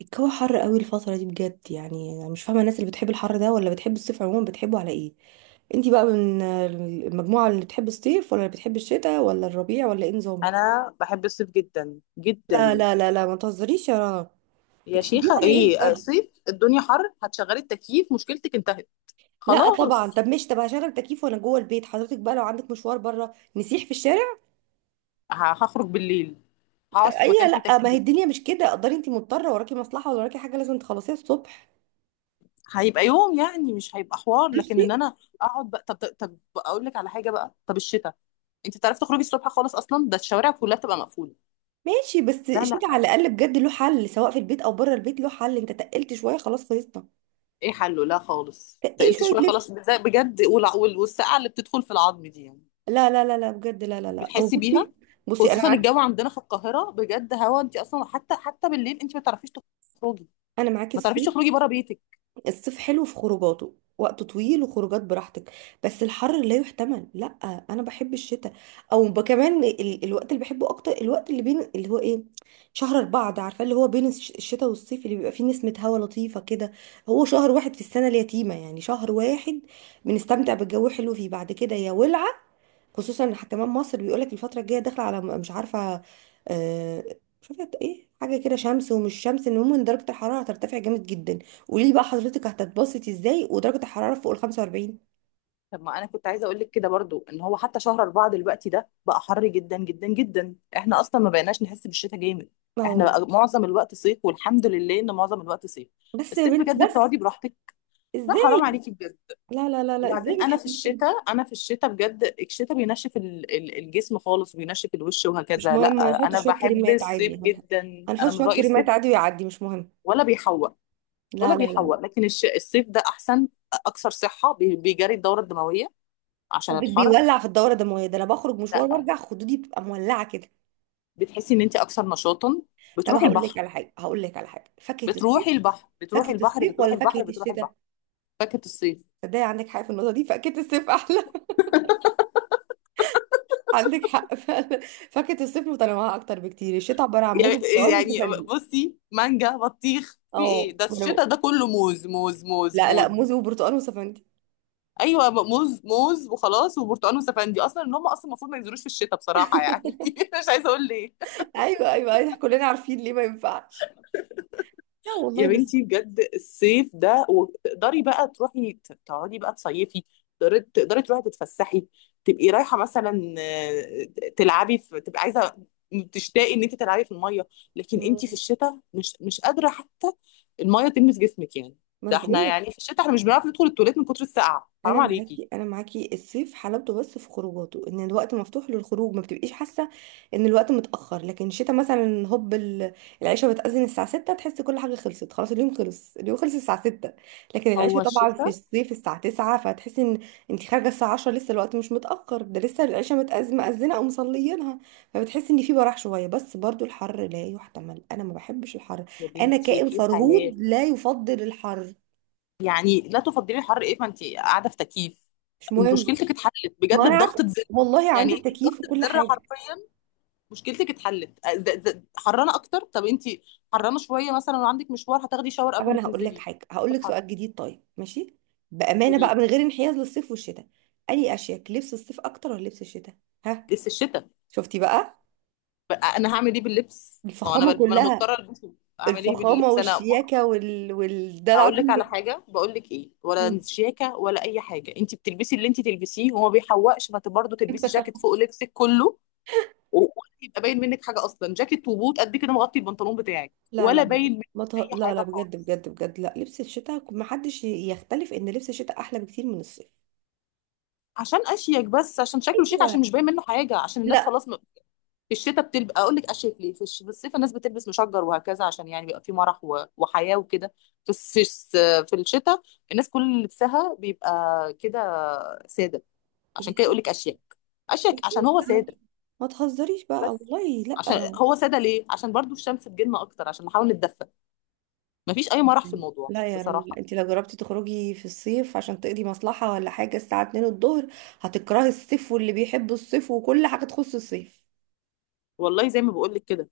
الجو حر قوي الفترة دي بجد، يعني انا مش فاهمة الناس اللي بتحب الحر ده ولا بتحب الصيف عموما. بتحبه على ايه؟ انتي بقى من المجموعة اللي بتحب الصيف ولا اللي بتحب الشتاء ولا الربيع ولا ايه نظام؟ انا بحب الصيف جدا لا جدا. لا لا لا، ما تهزريش يا رنا. يا بتحبيه شيخه على ايه ايه بجد؟ صيف الدنيا حر، هتشغلي التكييف مشكلتك انتهت لا طبعا. خلاص. طب مش، طب هشغل تكييف وانا جوه البيت، حضرتك بقى لو عندك مشوار بره نسيح في الشارع. هخرج بالليل، طب هقعد في اي، مكان فيه لا، ما هي تكييف. الدنيا مش كده قدري، انتي مضطرة، وراكي مصلحة ولا وراكي حاجة لازم تخلصيها الصبح. هيبقى يوم يعني، مش هيبقى حوار، لكن بصي، ان انا اقعد بقى. طب اقول لك على حاجه بقى. طب الشتاء، انت بتعرفي تخرجي الصبح خالص اصلا؟ ده الشوارع كلها بتبقى مقفوله. ماشي، بس لا الشتاء على لا. الاقل بجد له حل، سواء في البيت او بره البيت له حل. انت تقلت شوية خلاص خلصنا. ايه حله؟ لا خالص. ايه؟ تقلت شويه شويه لبس. خلاص بجد، والسقعه اللي بتدخل في العظم دي يعني، لا لا لا لا بجد، لا لا مش لا، او بتحسي بيها؟ بصي. بصي انا خصوصا معاك، الجو عندنا في القاهره بجد، هوا انت اصلا حتى بالليل انت ما تعرفيش تخرجي، انا معاكي ما تعرفيش الصيف. تخرجي بره بيتك. الصيف حلو في خروجاته، وقت طويل وخروجات براحتك، بس الحر لا يحتمل، لا. انا بحب الشتاء. او كمان الوقت اللي بحبه اكتر، الوقت اللي بين اللي هو ايه، شهر أربعة ده، عارفه اللي هو بين الشتاء والصيف، اللي بيبقى فيه نسمه هوا لطيفه كده. هو شهر واحد في السنه اليتيمه، يعني شهر واحد بنستمتع بالجو حلو فيه، بعد كده يا ولعه. خصوصا ان كمان مصر بيقولك الفتره الجايه داخله على مش عارفه، آه، مش عارفه ايه، حاجه كده شمس ومش شمس، المهم ان درجه الحراره هترتفع جامد جدا. قولي لي بقى، حضرتك هتتبسطي ازاي ودرجه الحراره فوق ال 45؟ طب ما انا كنت عايزه اقول لك كده برضو، ان هو حتى شهر اربعه دلوقتي ده بقى حر جدا جدا جدا. احنا اصلا ما بقيناش نحس بالشتاء جامد. احنا اهو. بقى معظم الوقت صيف، والحمد لله ان معظم الوقت صيف. بس يا الصيف بنت بجد بس. بتقعدي براحتك. لا حرام ازاي؟ عليكي بجد. لا لا لا لا، وبعدين ازاي انا في بتحبي السن؟ الشتاء، بجد، الشتاء بينشف الجسم خالص، وبينشف الوش مش وهكذا. لا مهم، هنحط انا شويه بحب كريمات عادي، الصيف جدا، هنحط انا من شويه رايي الصيف. كريمات عادي ويعدي، مش مهم. ولا بيحوق، ولا لا لا لا لا. بيحوق. لكن الصيف ده احسن، اكثر صحه، بيجري الدوره الدمويه عشان قصدك الحر. بيولع في الدوره الدمويه؟ ده انا بخرج مشوار لا، وارجع خدودي بتبقى مولعه كده. بتحسي ان انت اكثر نشاطا، طب بتروحي هقول لك البحر. على حاجه، هقول لك على حاجه، فاكهه الصيف، بتروحي البحر، بتروحي فاكهة البحر، الصيف بتروحي ولا البحر، فاكهة بتروحي البحر. الشتاء؟ فاكهه الصيف، تصدقي عندك حق في النقطة دي، فاكهة الصيف أحلى. عندك حق فعلا. فاكهة الصيف متنوعة أكتر بكتير. الشتاء عبارة عن موز وبرتقال يعني وسفندي. بصي، مانجا، بطيخ، في ايه؟ اه، ده ما أنا الشتاء بقول- ده كله موز، موز، موز، لا لا، موز. موز وبرتقال وسفندي. ايوه موز موز، وخلاص، وبرتقال وسفندي اصلا. ان هم اصلا المفروض ما ينزلوش في الشتاء بصراحه يعني. مش عايزه اقول ليه. أيوه أيوه، إحنا كلنا عارفين ليه ما ينفعش. لا يا والله، بس. بنتي بجد الصيف ده، وتقدري بقى تروحي تقعدي بقى تصيفي. تقدري، تروحي تتفسحي، تبقي رايحه مثلا تلعبي، في تبقي عايزه تشتاقي ان انت تلعبي في الميه، لكن انت في مم. الشتاء مش قادره حتى الميه تلمس جسمك يعني. ما ده أنا بقول احنا لك. يعني في الشتاء احنا مش بنعرف ندخل التواليت من كتر السقعه، انا حرام عليكي. معاكي، انا معاكي الصيف حلاوته بس في خروجاته، ان الوقت مفتوح للخروج، ما بتبقيش حاسه ان الوقت متاخر. لكن الشتاء مثلا، هوب العشاء بتاذن الساعه 6، تحسي كل حاجه خلصت خلاص، اليوم خلص، اليوم خلص الساعه 6. لكن هو العشاء طبعا في الشتاء. الصيف الساعه 9، فتحسي ان انت خارجه الساعه 10 لسه الوقت مش متاخر، ده لسه العشاء مأذنه او مصليينها. فبتحسي ان في براح شويه، بس برضو الحر لا يحتمل، انا ما بحبش الحر. يا انا بنتي كائن في حياه فرهود لا يفضل الحر. يعني، لا تفضلي الحر ايه؟ ما انت قاعده في تكييف، مش مهم. مشكلتك اتحلت ما بجد انا عارفه. بضغطه زر. والله عندي يعني انت التكييف بضغطه وكل زر حاجه. حرفيا مشكلتك اتحلت. حرانه اكتر؟ طب انت حرانه شويه مثلا وعندك مشوار، هتاخدي شاور طب قبل ما انا هقول لك تنزلي حاجه، هقول في لك الحر. سؤال جديد، طيب ماشي، بامانه قولي بقى لي. من غير انحياز للصيف والشتاء، اني اشيك لبس الصيف اكتر ولا لبس الشتاء؟ ها؟ لسه الشتاء؟ شفتي بقى. بقى انا هعمل ايه باللبس؟ ما هو انا الفخامه ما انا كلها. مضطره البسه، اعمل ايه الفخامه باللبس؟ انا ما- والشياكه والدلع اقول لك كله. على حاجه، بقول لك ايه ولا شياكه ولا اي حاجه، انت بتلبسي اللي انت تلبسيه وما بيحوقش، ما برضه تلبسي جاكيت فوق لبسك كله. ولا يبقى باين منك حاجه اصلا، جاكيت وبوت قد كده مغطي البنطلون بتاعك، لا لا ولا لا، باين منك ما ت... اي لا لا حاجه بجد خالص. بجد بجد، لا، لبس الشتاء، ما حدش يختلف ان لبس الشتاء احلى بكتير من الصيف. عشان اشيك؟ بس عشان شكله شيك، ايوه. عشان مش باين منه حاجه، عشان الناس لا. خلاص في الشتاء بتلبس، اقول لك اشيك ليه؟ في الصيف الناس بتلبس مشجر وهكذا، عشان يعني بيبقى في مرح وحياه وكده. في الس... في الس... في الشتاء الناس كل لبسها بيبقى كده ساده، عشان كده يقول لك اشيك. اشيك عشان هو ما، ساده ما تهزريش بقى، بس. والله لا. عشان هو ساده ليه؟ عشان برضو الشمس تجيلنا اكتر، عشان نحاول نتدفى. مفيش اي مرح في الموضوع لا يا رنا، بصراحه. انت لو جربتي تخرجي في الصيف عشان تقضي مصلحة ولا حاجة الساعة 2 الظهر، هتكرهي الصيف واللي بيحب الصيف وكل حاجة تخص الصيف. والله زي ما بقول لك كده،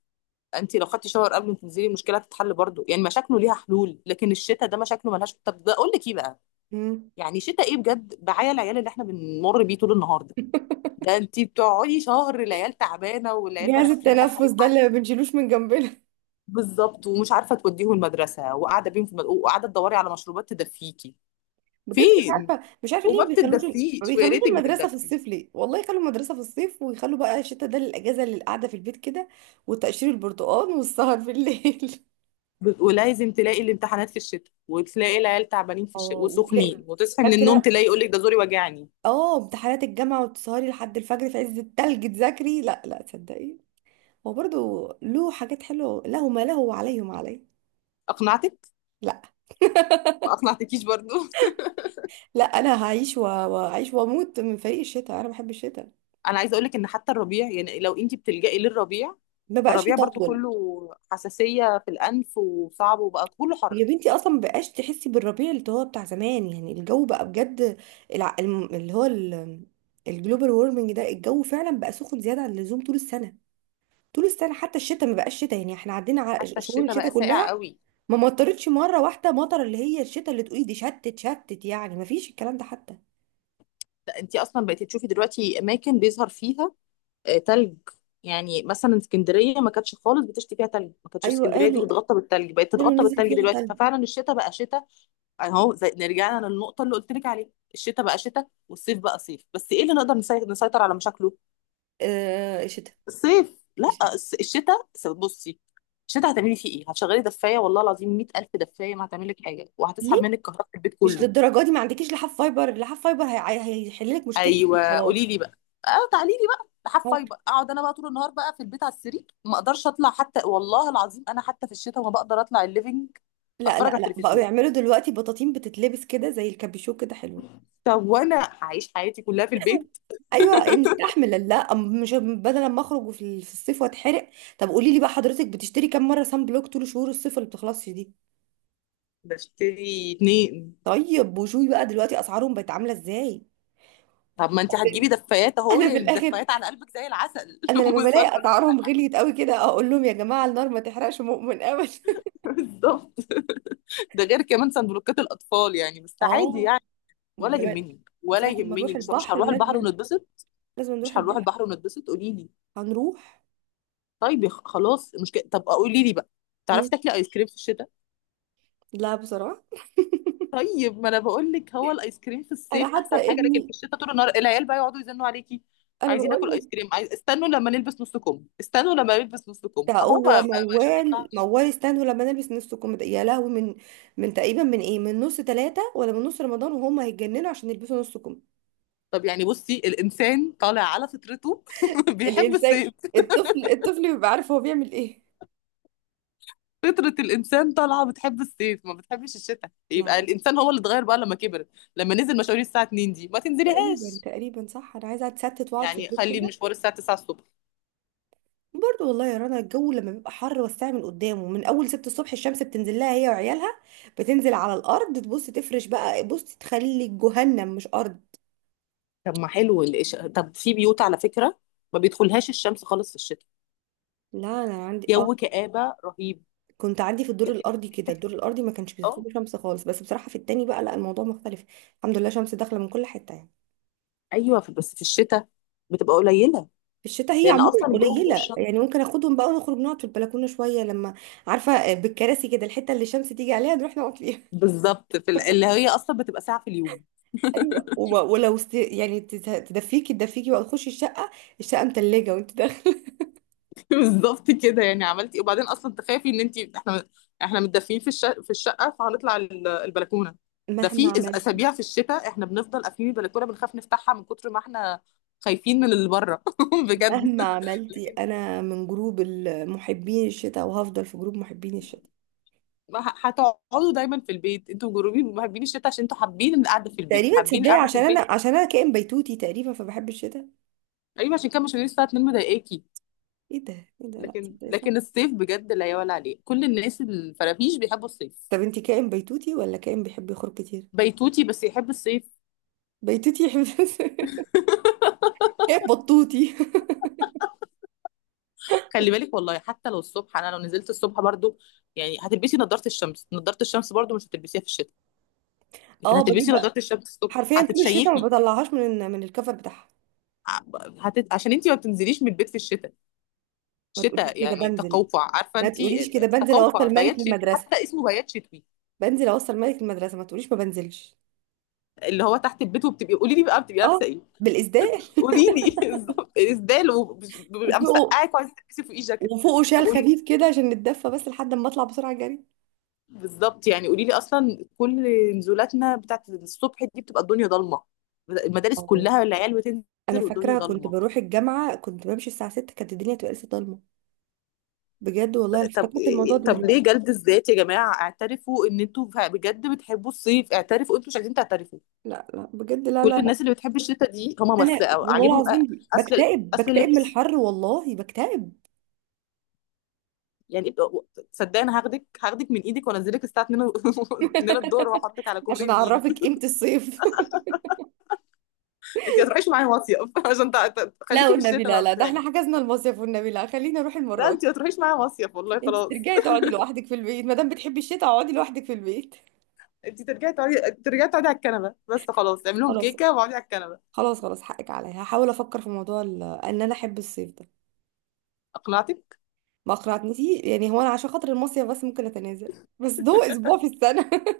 انت لو خدتي شاور قبل ما تنزلي المشكله هتتحل برضو. يعني مشاكله ليها حلول، لكن الشتاء ده مشاكله ملهاش. طب ده اقول لك ايه بقى. مم. يعني شتاء ايه بجد؟ بعيا العيال اللي احنا بنمر بيه طول النهار ده. ده انت بتقعدي شهر، العيال تعبانه والعيال جهاز مناخيرها التنفس ده سايحه. اللي ما بنشيلوش من جنبنا. بالظبط، ومش عارفه توديهم المدرسه، وقاعده بيهم في وقاعده تدوري على مشروبات تدفيكي، بجد مش فين؟ عارفة، مش عارفة ليه وما ما بيخلوش، ما بتدفيش، ويا بيخلوش ريتك المدرسة في بتدفي. الصيف ليه؟ والله يخلوا المدرسة في الصيف ويخلوا بقى الشتاء ده للأجازة اللي قاعدة في البيت كده، وتقشير البرتقال والسهر في الليل. ولازم تلاقي الامتحانات في الشتاء، وتلاقي العيال تعبانين في الشتاء اه، وتلاقي، وسخنين، وتصحي من النوم فاكرة، تلاقي يقول لك ده زوري وجعني. اه، امتحانات الجامعة وتسهري لحد الفجر في عز التلج تذاكري. لا لا، تصدقي هو برضو له حاجات حلوة، له ما له وعليه ما عليه. اقنعتك؟ لا ما اقنعتكيش برضو؟ لا، انا هعيش وهعيش واموت من فريق الشتاء، انا بحب الشتاء. انا عايزه اقول لك ان حتى الربيع، يعني لو انت بتلجئي للربيع، ما بقاش فالربيع برضو يطول. كله حساسيه في الانف، وصعب، وبقى كله حر. يا بنتي اصلا ما بقاش تحسي بالربيع اللي هو بتاع زمان، يعني الجو بقى بجد، اللي هو الجلوبال وورمنج ده، الجو فعلا بقى سخن زيادة عن اللزوم طول السنة. طول السنة حتى الشتاء ما بقاش شتاء، يعني احنا عدينا على حتى شهور الشتاء الشتاء بقى ساقع كلها، قوي. ما مطرتش مرة واحدة مطر اللي هي الشتاء اللي تقولي دي شتت شتت، يعني ما فيش الكلام ده حتى. ده انت اصلا بقيتي تشوفي دلوقتي اماكن بيظهر فيها تلج. يعني مثلا اسكندريه ما كانتش خالص بتشتي فيها تلج، ما كانتش ايوه، اسكندريه دي قالوا، بتغطى بالتلج، بقت قالوا تتغطى نزل بالتلج فيها دلوقتي. تلج. ففعلا الشتاء بقى شتاء. اهو زي نرجعنا للنقطه اللي قلت لك عليها، الشتاء بقى شتاء والصيف بقى صيف. بس ايه اللي نقدر نسيطر على مشاكله؟ آه، الشتاء. صيف. لا الشتاء الشتاء بصي، الشتاء هتعملي فيه ايه؟ هتشغلي دفايه؟ والله العظيم 100,000 دفايه ما هتعمل لك حاجه، ليه؟ وهتسحب منك كهرباء البيت مش كله. للدرجه دي، ما عندكيش لحاف فايبر؟ لحاف فايبر هيحل لك مشكلتك دي ايوه قولي خلاص. لي بقى. اه تعالي لي بقى أهو. لحفاي بقى، اقعد انا بقى طول النهار بقى في البيت على السرير، ما اقدرش اطلع حتى. والله العظيم انا حتى في الشتاء ما بقدر اطلع الليفينج لا اتفرج لا على لا، بقوا التلفزيون. يعملوا دلوقتي بطاطين بتتلبس كده زي الكابيشو كده، حلوه. طب وانا هعيش حياتي كلها في البيت؟ ايوه، نستحمل، لا مش بدل ما اخرج في في الصيف واتحرق. طب قولي لي بقى، حضرتك بتشتري كام مره سان بلوك طول شهور الصيف اللي بتخلصش دي؟ بشتري اتنين. طيب وشوي بقى دلوقتي اسعارهم بقت عامله ازاي؟ طب ما انت هتجيبي دفايات اهو، انا في يعني الاخر، الدفايات على قلبك زي العسل. انا لما وصلنا. بلاقي اسعارهم غليت قوي كده اقول لهم، يا جماعه النار ما تحرقش مؤمن ابدا. بالظبط. ده غير كمان صندوقات الاطفال، يعني بس عادي اه، يعني. ولا وجمال. يهمني، ولا وساعة ما يهمني. نروح مش البحر هنروح البحر لازم، ونتبسط؟ لازم نروح مش هنروح البحر. البحر ونتبسط، قولي لي. هنروح. طيب يا خلاص مشكله. طب قولي لي بقى، تعرفي مم. تاكلي ايس كريم في الشتاء؟ لا بصراحة. طيب ما انا بقول لك، هو الايس كريم في الصيف أنا احسن حتى حاجه، لكن في ابني، الشتاء طول النهار العيال بقى يقعدوا يزنوا عليكي، أنا عايزين بقول ناكل ايس لك كريم، عايز. استنوا لما نلبس نص كم، استنوا لما نلبس نص كم ده اهو. ما هو ما ما شباب، موال، ينفعش. موال استنوا لما نلبس نص كم ده. يا لهوي، من تقريبا من إيه، من نص ثلاثة ولا من نص رمضان وهم هيتجننوا عشان يلبسوا نص كم. طب يعني بصي، الانسان طالع على فطرته. بيحب الإنسان، الصيف. الطفل، الطفل بيبقى عارف هو بيعمل إيه. فطرة الإنسان طالعة بتحب الصيف ما بتحبش الشتاء، لا يبقى لا. الإنسان هو اللي اتغير بقى لما كبر. لما نزل مشاوير الساعة 2 دي ما تقريبا تنزليهاش، تقريبا صح، أنا عايزة أتستت وأقعد في يعني البيت خلي كده. المشوار الساعة 9 الصبح. برضه والله يا رنا، الجو لما بيبقى حر والساعة من قدامه من أول ست الصبح الشمس بتنزل لها هي وعيالها، بتنزل على الأرض تبص تفرش بقى بص، تخلي جهنم مش أرض. طب ما حلو طب في بيوت على فكرة ما بيدخلهاش الشمس خالص في الشتاء، لا، أنا عندي، اه، جو كآبة رهيب. كنت عندي في الدور لكن الأرضي كده، تحس، الدور الأرضي ما كانش اه. بيدخله شمس خالص، بس بصراحة في التاني بقى لا، الموضوع مختلف. الحمد لله شمس داخلة من كل حتة يعني. ايوه بس في الشتاء بتبقى قليلة، في الشتاء هي لأن عموما أصلا الجو فوق قليلة يعني، الشمس. ممكن اخدهم بقى ونخرج نقعد في البلكونة شوية، لما، عارفة، بالكراسي كده، الحتة اللي الشمس تيجي عليها نروح نقعد فيها. بالظبط، اللي هي أصلا بتبقى ساعة في اليوم. ايوه، ولو يعني تدفيكي تدفيكي بقى تخشي الشقه، الشقه متلجه وانت داخله. بالظبط كده. يعني عملتي إيه؟ وبعدين اصلا تخافي، ان انت احنا، احنا متدفيين في الشقه، فهنطلع البلكونه؟ ده مهما في عملتي، اسابيع في الشتاء احنا بنفضل قافلين البلكونه، بنخاف نفتحها من كتر ما احنا خايفين من اللي بره. مهما بجد. عملتي، لكن انا من جروب محبين الشتاء وهفضل في جروب محبين الشتاء. ما هتقعدوا دايما في البيت، انتوا جروبي محبين الشتاء عشان انتوا حابين القعده في البيت، تقريبا، حابين تصدقي القعده في عشان البيت. انا، عشان انا كائن بيتوتي تقريبا، فبحب الشتاء. ايوه عشان كده مش هنيجي الساعه 2 مضايقاكي. ايه ده؟ ايه ده؟ لا لكن تصدقي، صح. الصيف بجد لا يعلى عليه، كل الناس الفرافيش بيحبوا الصيف. طب انت كائن بيتوتي ولا كائن بيحب يخرج كتير؟ بيتوتي بس يحب الصيف. بيتوتي يحب. كائن بطوطي. خلي بالك، والله حتى لو الصبح انا لو نزلت الصبح برضو، يعني هتلبسي نظارة الشمس. نظارة الشمس برضو مش هتلبسيها في الشتاء، لكن اه بجيب هتلبسي بقى. نظارة الشمس الصبح، حرفيا طول الشتاء ما هتتشيكي. بطلعهاش من الكفر بتاعها. ع- عشان انت ما بتنزليش من البيت في الشتاء. ما تقوليش شتاء كده، يعني بنزل، تقوقع، عارفه ما انت؟ تقوليش كده، بنزل تقوقع، اوصل ملك بيات شتوي، للمدرسه، حتى اسمه بيات شتوي. بنزل اوصل مالك المدرسه، ما تقوليش ما بنزلش. اللي هو تحت البيت. وبتبقي، قولي لي بقى، بتبقي لابسه اه، ايه؟ بالاسدال. قولي لي. بالظبط، اسدال، وبيبقى وفوقه، مسقعك وعايزه تلبسي فوقيه جاكيت. وفوقه طب شال قولي، خفيف كده عشان نتدفى، بس لحد ما اطلع بسرعه جري. بالظبط. يعني قولي لي اصلا، كل نزولاتنا بتاعت الصبح دي بتبقى الدنيا ضلمه. المدارس اه، كلها العيال بتنزل انا والدنيا فاكره كنت ضلمه. بروح الجامعه كنت بمشي الساعه 6 كانت الدنيا تبقى لسه ضلمه، بجد والله، انا طب، افتكرت الموضوع ده طب ليه دلوقتي. جلد الذات يا جماعه؟ اعترفوا ان انتوا بجد بتحبوا الصيف. اعترفوا، انتوا مش عايزين تعترفوا. لا لا بجد، لا كل لا الناس لا، اللي بتحب الشتاء دي هم بس انا والله عاجبهم العظيم اصل، بكتئب، اصل بكتئب من اللبس الحر والله، بكتئب. يعني. صدقني أنا هاخدك، من ايدك وانزلك الساعه 2، 2 الظهر، واحطك على كوبري عشان النيل اعرفك قيمه الصيف. انت ما تروحيش معايا مصيف. عشان لا خليكي في والنبي الشتاء لا بقى لا، ده احنا بتاعي. حجزنا المصيف والنبي، لا خلينا نروح لا المره دي. انت ما تروحيش معايا مصيف والله، انت خلاص. ترجعي تقعدي لوحدك في البيت ما دام بتحبي الشتاء، اقعدي لوحدك في البيت. انت ترجعي تقعدي، ترجعي تقعي على الكنبه بس. خلاص اعمل لهم خلاص. كيكه واقعدي على الكنبه. خلاص خلاص، حقك عليا، هحاول افكر في موضوع ان انا احب الصيف ده. اقنعتك؟ ما اقنعتنيش، يعني هو انا عشان خاطر المصيف بس ممكن اتنازل، بس ده اسبوع في السنه.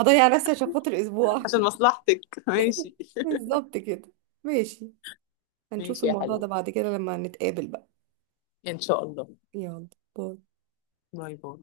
هضيع نفسي عشان خاطر اسبوع. عشان مصلحتك. ماشي. بالظبط كده. ماشي. هنشوف ماشي يا الموضوع ده حلو، بعد كده لما نتقابل بقى. ان شاء الله. يلا. باي. باي باي.